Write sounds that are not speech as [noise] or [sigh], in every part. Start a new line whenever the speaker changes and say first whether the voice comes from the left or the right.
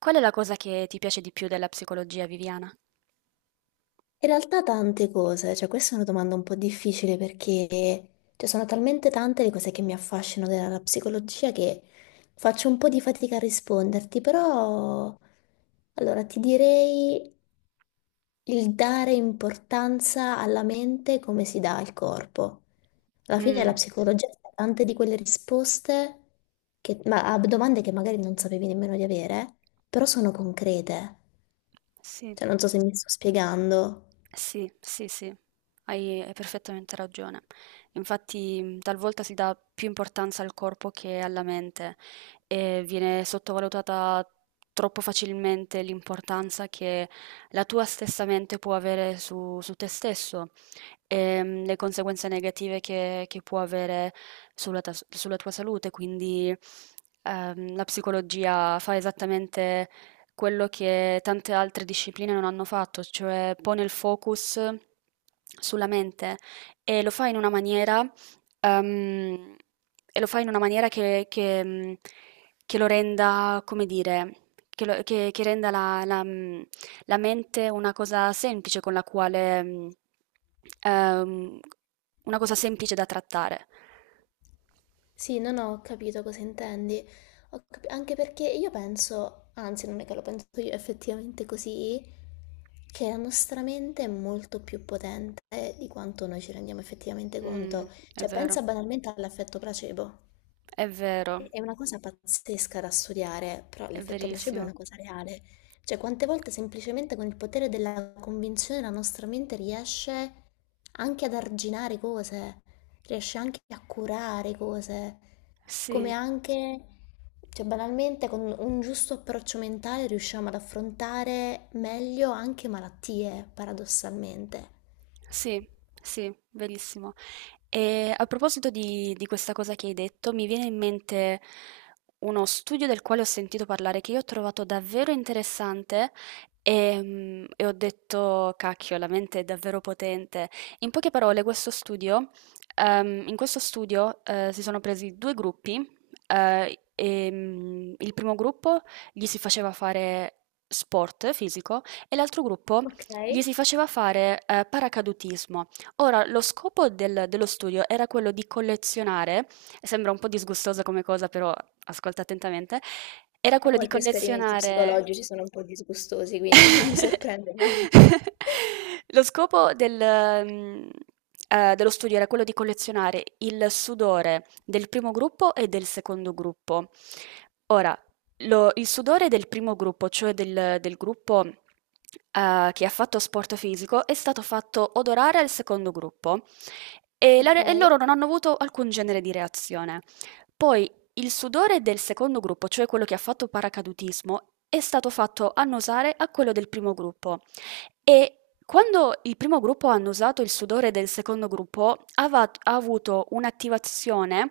right: Qual è la cosa che ti piace di più della psicologia, Viviana?
left: In realtà tante cose, cioè questa è una domanda un po' difficile perché cioè, sono talmente tante le cose che mi affascinano della psicologia che faccio un po' di fatica a risponderti, però allora ti direi il dare importanza alla mente come si dà al corpo. Alla fine la
right: Mm,
left: psicologia ha tante di quelle risposte ma a domande che magari non sapevi nemmeno di avere, però sono concrete.
right: sì.
left: Cioè non so se mi sto spiegando.
right: Sì, sì, sì, hai perfettamente ragione. Infatti, talvolta si dà più importanza al corpo che alla mente e viene sottovalutata troppo facilmente l'importanza che la tua stessa mente può avere su te stesso e le conseguenze negative che può avere sulla tua salute. Quindi, la psicologia fa esattamente quello che tante altre discipline non hanno fatto, cioè pone il focus sulla mente e lo fa in una maniera, ehm, e lo fa in una maniera che lo renda, come dire, che renda la mente ehm, una cosa semplice da trattare.
left: Sì, non ho capito cosa intendi. Anche perché io penso, anzi non è che lo penso io, è effettivamente così, che la nostra mente è molto più potente di quanto noi ci rendiamo effettivamente
right: Mm,
left: conto.
right: è
left: Cioè,
right: vero,
left: pensa banalmente all'effetto placebo.
right: è
left: È
right: vero,
left: è una cosa pazzesca da studiare, però
right: è
left: l'effetto placebo è
right: verissimo.
left: una cosa reale. Cioè, quante volte semplicemente con il potere della convinzione la nostra mente riesce anche ad arginare cose, riesce anche a curare cose, come
right: Sì.
left: anche, cioè, banalmente con un giusto approccio mentale riusciamo ad affrontare meglio anche malattie, paradossalmente.
right: Sì, sì, verissimo. E a proposito di questa cosa che hai detto, mi viene in mente uno studio del quale ho sentito parlare che io ho trovato davvero interessante e ho detto, cacchio, la mente è davvero potente. In poche parole, in questo studio si sono presi due gruppi. E il primo gruppo gli si faceva fare sport fisico e l'altro gruppo
left: Ok,
right: gli
left: e
right: si faceva fare paracadutismo. Ora, lo scopo dello studio era quello di collezionare, sembra un po' disgustosa come cosa, però ascolta attentamente, era quello di
left: molti esperimenti
right: collezionare...
left: psicologici sono un po' disgustosi, quindi non mi
right: [laughs]
left: sorprende molto. [laughs]
right: Lo scopo dello studio era quello di collezionare il sudore del primo gruppo e del secondo gruppo. Ora, lo il sudore del primo gruppo, cioè del gruppo, che ha fatto sport fisico, è stato fatto odorare al secondo gruppo e la
left: Ok.
right: re e loro non hanno avuto alcun genere di reazione. Poi il sudore del secondo gruppo, cioè quello che ha fatto paracadutismo, è stato fatto annusare a quello del primo gruppo e quando il primo gruppo ha annusato il sudore del secondo gruppo, ha avuto un'attivazione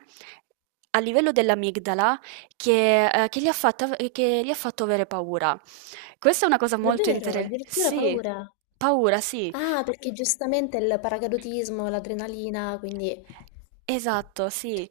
right: a livello dell'amigdala che, che gli ha fatto avere paura. Questa è una cosa molto
left: Davvero,
right: interessante.
left: addirittura
right: Sì,
left: paura.
right: paura, sì.
left: Ah, perché giustamente il paracadutismo, l'adrenalina, quindi...
right: Esatto, sì.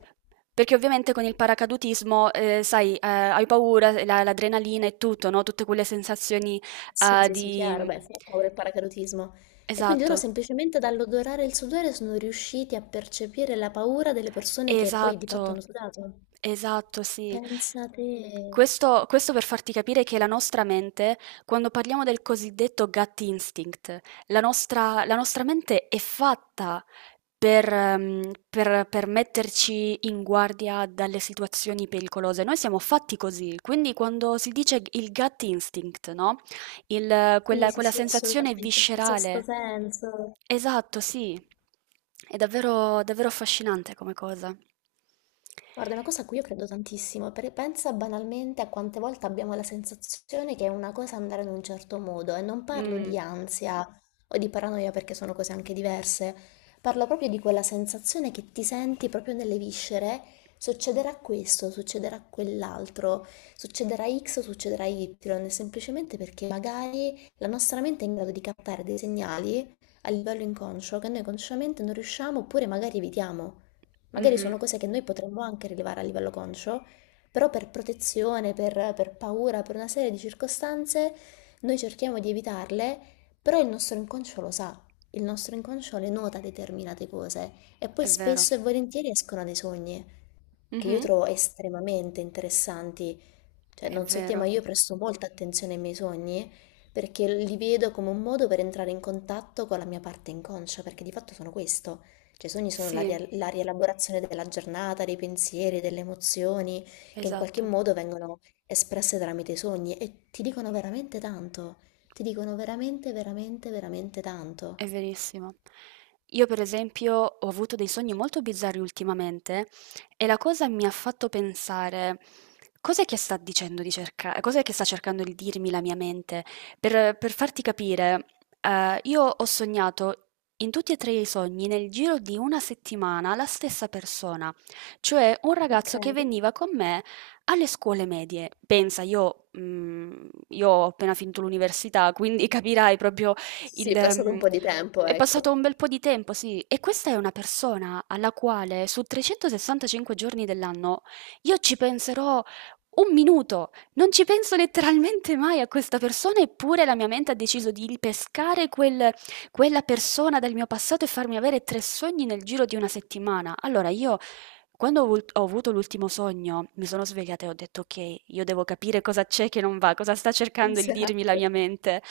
right: Perché ovviamente con il paracadutismo, sai, hai paura, l'adrenalina e tutto, no? Tutte quelle sensazioni,
left: Sì,
right: eh,
left: sì, sì,
right: di...
left: chiaro, beh,
right: mm,
left: fa paura il paracadutismo. E quindi loro
right: Esatto.
left: semplicemente dall'odorare il sudore sono riusciti a percepire la paura delle persone che poi di fatto
right: Esatto,
left: hanno sudato.
right: esatto, sì.
left: Pensate.
right: Questo per farti capire che la nostra mente, quando parliamo del cosiddetto gut instinct, la nostra mente è fatta per metterci in guardia dalle situazioni pericolose. Noi siamo fatti così, quindi quando si dice il gut instinct, no? Il-
left: Sì,
right: quella,
left: sì,
right: quella
left: sì,
right: sensazione
left: assolutamente. Il sesto
right: viscerale.
left: senso.
right: Esatto, sì. È davvero, davvero affascinante come cosa.
left: Guarda, è una cosa a cui io credo tantissimo, perché pensa banalmente a quante volte abbiamo la sensazione che è una cosa andare in un certo modo, e non parlo
right: Mm,
left: di ansia o di paranoia perché sono cose anche diverse, parlo proprio di quella sensazione che ti senti proprio nelle viscere, succederà questo, succederà quell'altro, succederà X, o succederà Y, semplicemente perché magari la nostra mente è in grado di captare dei segnali a livello inconscio che noi consciamente non riusciamo oppure magari evitiamo. Magari
right: mhm,
left: sono cose che noi potremmo anche rilevare a livello conscio, però per protezione, per paura, per una serie di circostanze, noi cerchiamo di evitarle, però il nostro inconscio lo sa, il nostro inconscio le nota determinate cose e poi
right: è vero.
left: spesso e volentieri escono dai sogni che io
right: Mhm,
left: trovo estremamente interessanti. Cioè,
right: è
left: non so te, ma
right: vero.
left: io presto molta attenzione ai miei sogni perché li vedo come un modo per entrare in contatto con la mia parte inconscia, perché di fatto sono questo. Cioè, i sogni sono la,
right: Sì,
left: ria- la rielaborazione della giornata, dei pensieri, delle emozioni, che in qualche
right: esatto.
left: modo vengono espresse tramite i sogni e ti dicono veramente tanto. Ti dicono veramente, veramente, veramente
right: È
left: tanto.
right: verissimo. Io per esempio ho avuto dei sogni molto bizzarri ultimamente e la cosa mi ha fatto pensare cos'è che sta dicendo di cercare, cos'è che sta cercando di dirmi la mia mente. Per farti capire, io ho sognato in tutti e 3 i sogni nel giro di 1 settimana la stessa persona, cioè un
left: Ok.
right: ragazzo che veniva con me alle scuole medie. Pensa, io ho appena finito l'università, quindi [laughs] capirai proprio
left: Sì,
right: il
left: sì, è passato
right: mhmm,
left: un po' di tempo,
right: è
left: ecco.
right: passato un bel po' di tempo, sì, e questa è una persona alla quale su 365 giorni dell'anno io ci penserò un minuto, non ci penso letteralmente mai a questa persona, eppure la mia mente ha deciso di ripescare quella persona dal mio passato e farmi avere tre sogni nel giro di una settimana. Allora io quando ho avuto l'ultimo sogno, mi sono svegliata e ho detto: "Okay, io devo capire cosa c'è che non va, cosa sta cercando di dirmi la
left: Esatto,
right: mia mente".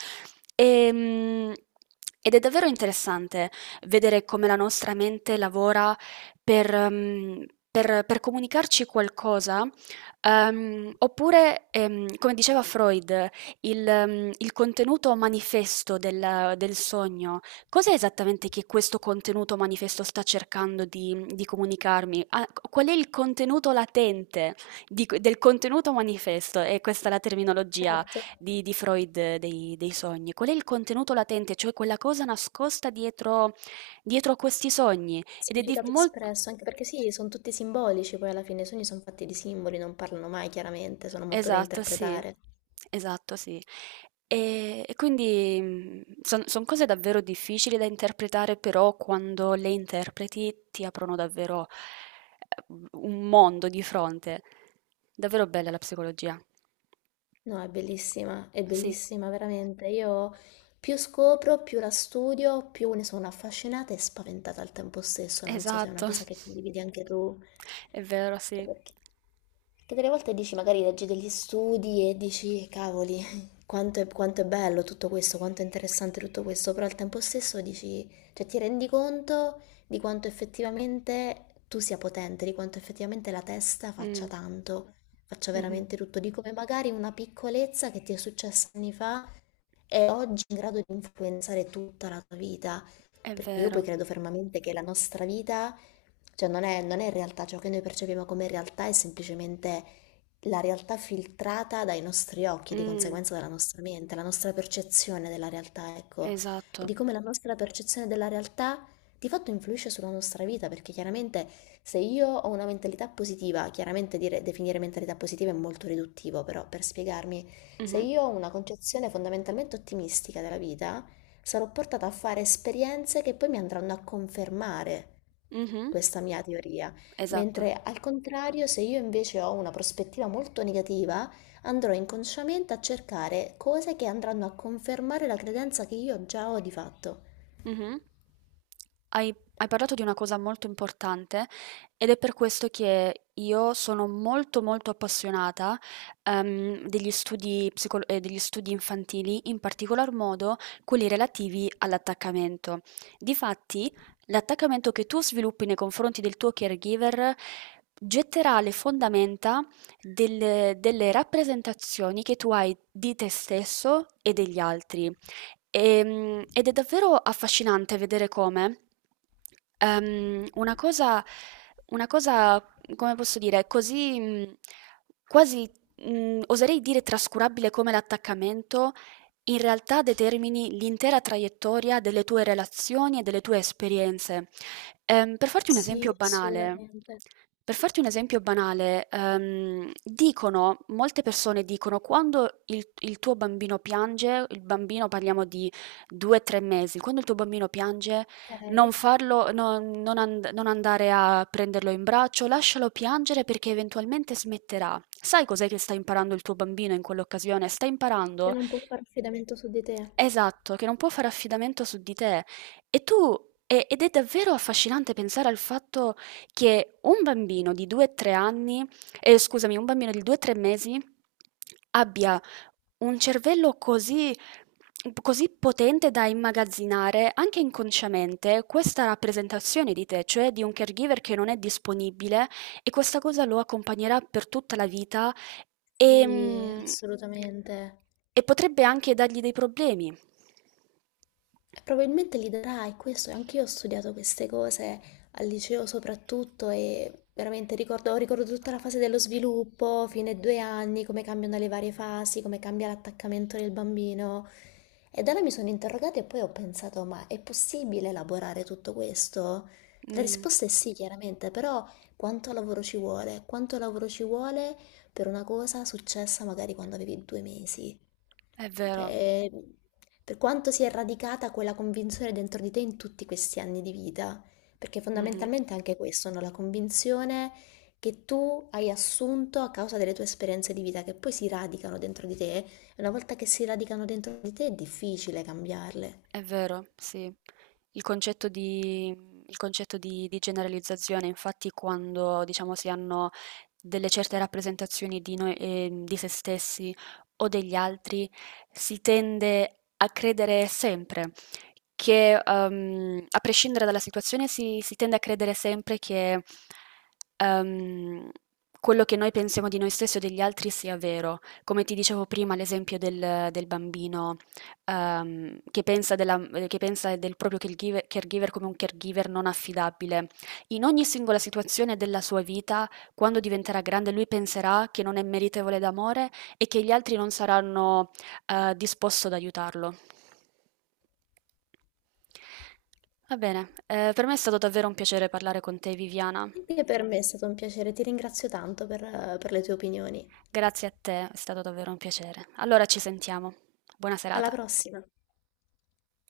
right: Ehm, ed è davvero interessante vedere come la nostra mente lavora per comunicarci qualcosa, oppure, come diceva Freud, il contenuto manifesto del sogno. Cos'è esattamente che questo contenuto manifesto sta cercando di comunicarmi? Ah, qual è il contenuto latente del contenuto manifesto? E questa è la terminologia
left: certo.
right: di Freud dei sogni, qual è il contenuto latente, cioè quella cosa nascosta dietro, dietro a questi sogni. Ed è di
left: Significato
right: molto...
left: espresso, anche perché sì, sono tutti simbolici, poi alla fine i sogni sono fatti di simboli, non parlano mai chiaramente, sono molto da
right: Esatto, sì,
left: interpretare.
right: esatto, sì. E quindi sono cose davvero difficili da interpretare, però quando le interpreti ti aprono davvero eh, un mondo di fronte. Davvero bella la psicologia.
left: No, è
right: Sì,
left: bellissima veramente. Io più scopro, più la studio, più ne sono affascinata e spaventata al tempo stesso. Non so se è una
right: esatto.
left: cosa che condividi anche tu.
right: [laughs] È vero,
left: Anche
right: sì.
left: perché, perché delle volte dici, magari leggi degli studi e dici, cavoli, [laughs] quanto è bello tutto questo, quanto è interessante tutto questo, però al tempo stesso dici, cioè ti rendi conto di quanto effettivamente tu sia potente, di quanto effettivamente la testa faccia
right: Mm.
left: tanto, faccia
right: Mh-mh.
left: veramente tutto, di come magari una piccolezza che ti è successa anni fa è oggi in grado di influenzare tutta la tua vita,
right: È
left: perché io poi
right: vero.
left: credo fermamente che la nostra vita, cioè non è realtà, ciò che noi percepiamo come realtà è semplicemente la realtà filtrata dai nostri occhi, di
right: Mh,
left: conseguenza dalla nostra mente, la nostra percezione della realtà, ecco, e
right: esatto.
left: di come la nostra percezione della realtà di fatto influisce sulla nostra vita, perché chiaramente se io ho una mentalità positiva, chiaramente definire mentalità positiva è molto riduttivo, però per spiegarmi, se
right: Mh-mh.
left: io ho una concezione fondamentalmente ottimistica della vita, sarò portata a fare esperienze che poi mi andranno a confermare
right: Mh-mh.
left: questa mia teoria,
right: Esatto.
left: mentre al contrario, se io invece ho una prospettiva molto negativa, andrò inconsciamente a cercare cose che andranno a confermare la credenza che io già ho di fatto.
right: Mh-mh. Hai Hai parlato di una cosa molto importante ed è per questo che io sono molto, molto appassionata, degli studi infantili, in particolar modo quelli relativi all'attaccamento. Difatti, l'attaccamento che tu sviluppi nei confronti del tuo caregiver getterà le fondamenta delle rappresentazioni che tu hai di te stesso e degli altri. Ed è davvero affascinante vedere come ehm, una cosa, una cosa, come posso dire, così quasi, oserei dire trascurabile come l'attaccamento, in realtà determini l'intera traiettoria delle tue relazioni e delle tue esperienze. Ehm, per farti un esempio
left: Sì,
right: banale,
left: assolutamente.
right: per farti un esempio banale, dicono, molte persone dicono, quando il tuo bambino piange, il bambino parliamo di 2-3 mesi, quando il tuo bambino piange, non,
left: Ok?
right: farlo, non andare a prenderlo in braccio, lascialo piangere perché eventualmente smetterà. Sai cos'è che sta imparando il tuo bambino in quell'occasione? Sta
left: Che
right: imparando.
left: non può fare affidamento su di te.
right: Esatto, che non può fare affidamento su di te. E tu, ed è davvero affascinante pensare al fatto che un bambino di 2-3 anni, scusami, un bambino di 2-3 mesi abbia un cervello così, così potente da immagazzinare anche inconsciamente questa rappresentazione di te, cioè di un caregiver che non è disponibile e questa cosa lo accompagnerà per tutta la vita.
left: Sì,
right: Ehm,
left: assolutamente.
right: e potrebbe anche dargli dei problemi.
left: E probabilmente li darai, questo, anche io ho studiato queste cose al liceo soprattutto e veramente ricordo, ricordo tutta la fase dello sviluppo, fine ai 2 anni, come cambiano le varie fasi, come cambia l'attaccamento del bambino. E da là mi sono interrogata e poi ho pensato, ma è possibile elaborare tutto questo? La
right: Mh,
left: risposta è sì, chiaramente, però quanto lavoro ci vuole? Quanto lavoro ci vuole per una cosa successa magari quando avevi 2 mesi?
right: è vero.
left: Cioè, per quanto sia radicata quella convinzione dentro di te in tutti questi anni di vita, perché
right: Mh-mh.
left: fondamentalmente è anche questo, no? La convinzione che tu hai assunto a causa delle tue esperienze di vita, che poi si radicano dentro di te, e una volta che si radicano dentro di te è difficile cambiarle.
right: È vero, sì. Il concetto di, il concetto di generalizzazione, infatti, quando diciamo si hanno delle certe rappresentazioni di noi, di se stessi o degli altri, si tende a credere sempre che, a prescindere dalla situazione, si tende a credere sempre che, ehm, quello che noi pensiamo di noi stessi o degli altri sia vero. Come ti dicevo prima, l'esempio del bambino ehm, che pensa, della- che pensa del proprio caregiver, come un caregiver non affidabile. In ogni singola situazione della sua vita, quando diventerà grande, lui penserà che non è meritevole d'amore e che gli altri non saranno, disposti ad aiutarlo. Va bene, per me è stato davvero un piacere parlare con te, Viviana.
left: Anche per me è stato un piacere, ti ringrazio tanto per le tue opinioni.
right: Grazie a te, è stato davvero un piacere. Allora ci sentiamo. Buona
left: Alla
right: serata.
left: prossima!